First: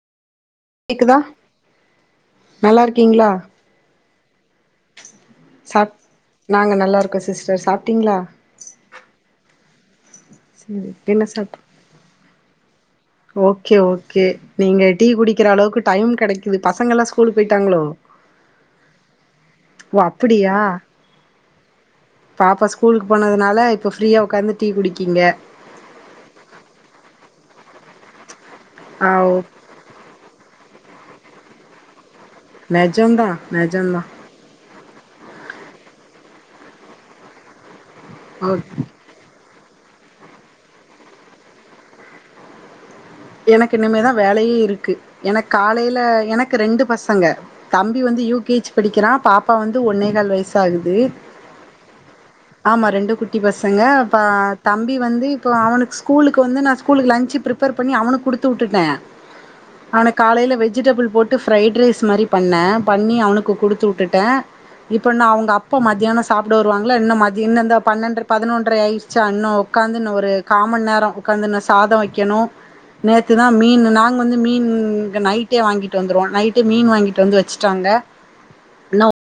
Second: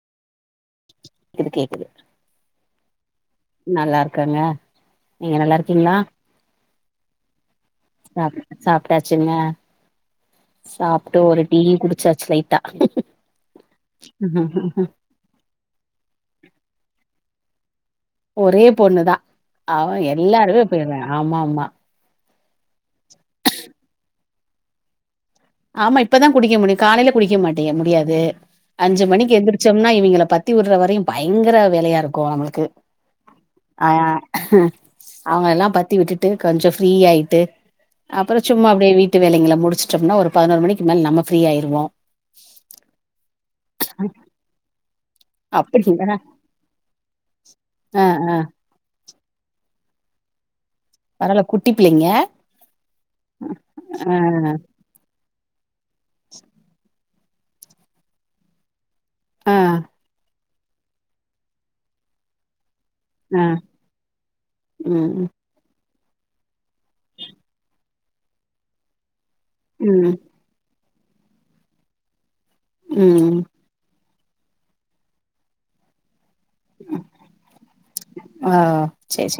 கேக்குதா கேக்குது கேக்குது நல்லா இருக்கீங்களா நல்லாருக் இருக்காங்க நீங்க நல்லாருக்கீங்களா ல்லாருக்கோ சிஸ்டர் சா சாப்ட்டாச்சுங்க சரி சாப்ட்டு என்ன ஒரு சாப் டீ குடிச்சாச்சு லை ஓகே ஓகே நீங்க டீ குடிக்கிற அளவுக்கு டைம் கெடைக்குது பசங்கல்லா ஸ்கூலு போயிட்டாங்களோ ஒரே பொண்ணு தா அவ ஓ அப்படியா எல்லாருமே போயிறா ஆமா ஆமா பாப்பா ஸ்கூலுக்கு போனதுனால இப்ப ஃப்ரீயா உட்காந்து டீ குடிக்கீங்க ஆமா இப்பதா குடிக்க முடியு காலையில குடிக்க மாட்டே முடியாது அஞ்சு ஆ ஓ மணிக்கு எந்திரச்சோம்னா இவங்கள பத்தி விடுற வரையு பயங்கர வேலையா இருக் நம்மளுக்கு நெஜம்தா ஆ நெஜம்தா அவங்கல்லா பத்தி விட்டு ட்டு கொஞ்ச ப்ரீ ஆயட்டு அப்புற ஓ சும்மா அப்டியே வீட்டு வேலைங்கள முடிச்சட்டோம்னா ஒரு பதினோரு மணிக்கு மேல நம்ம ஃப்ரீயாயிருவோ எனக்கு இனிமே தா வேலையே இருக்கு எனக்கு காலையில அப்டிங்களா எனக்கு ரெண்டு பசங்க தம்பி ஆ வந்து ஆ யூ கேச் படிக்கிறா பாப்பா வந்து ஒன்னே கால் வயசு சாகுது பரவால்ல குட்டி பிள்ளைங்க ஆமா ரெண்டு குட்டி பசங்க ஆ அ தம்பி வந்து இப்போ அவனுக்கு ஸ்கூலுக்கு வந்து நா ஸ்கூலு லஞ்ச் பிரிப்பேர் பண்ணி அவனுக்கு குடுத்து விட்டுட்ட ஆ அவன காலையில வெஜிடபிள் போட்டு ஃப்ரைட் ரைஸ் மாரி பண்ணே பண்ணி ஆ அவனுக்கு குடுத்து விட்டுட்டே ம் இப்ப ம் அவங்க அப்பா மத் தியான சாப்பட வருவாங்களா என்ன ம இ பன்னெ பதினொன்றர ஆயி ச்ச இன்னு உக்காந்து ம் இன்ன ஒரு காமண் நேர உக்காந்துன்ன சாத வைக்கணு ம் நேத்துதா மீன் நாங்க வந்து மீன் நைட்டே வாங்கிட்டு வந்துருவோ நைட்டு மீன் வாங்கிட்டு வந்து வச்சுட்டாங்க ஆ சேரி என்னவ் சேரி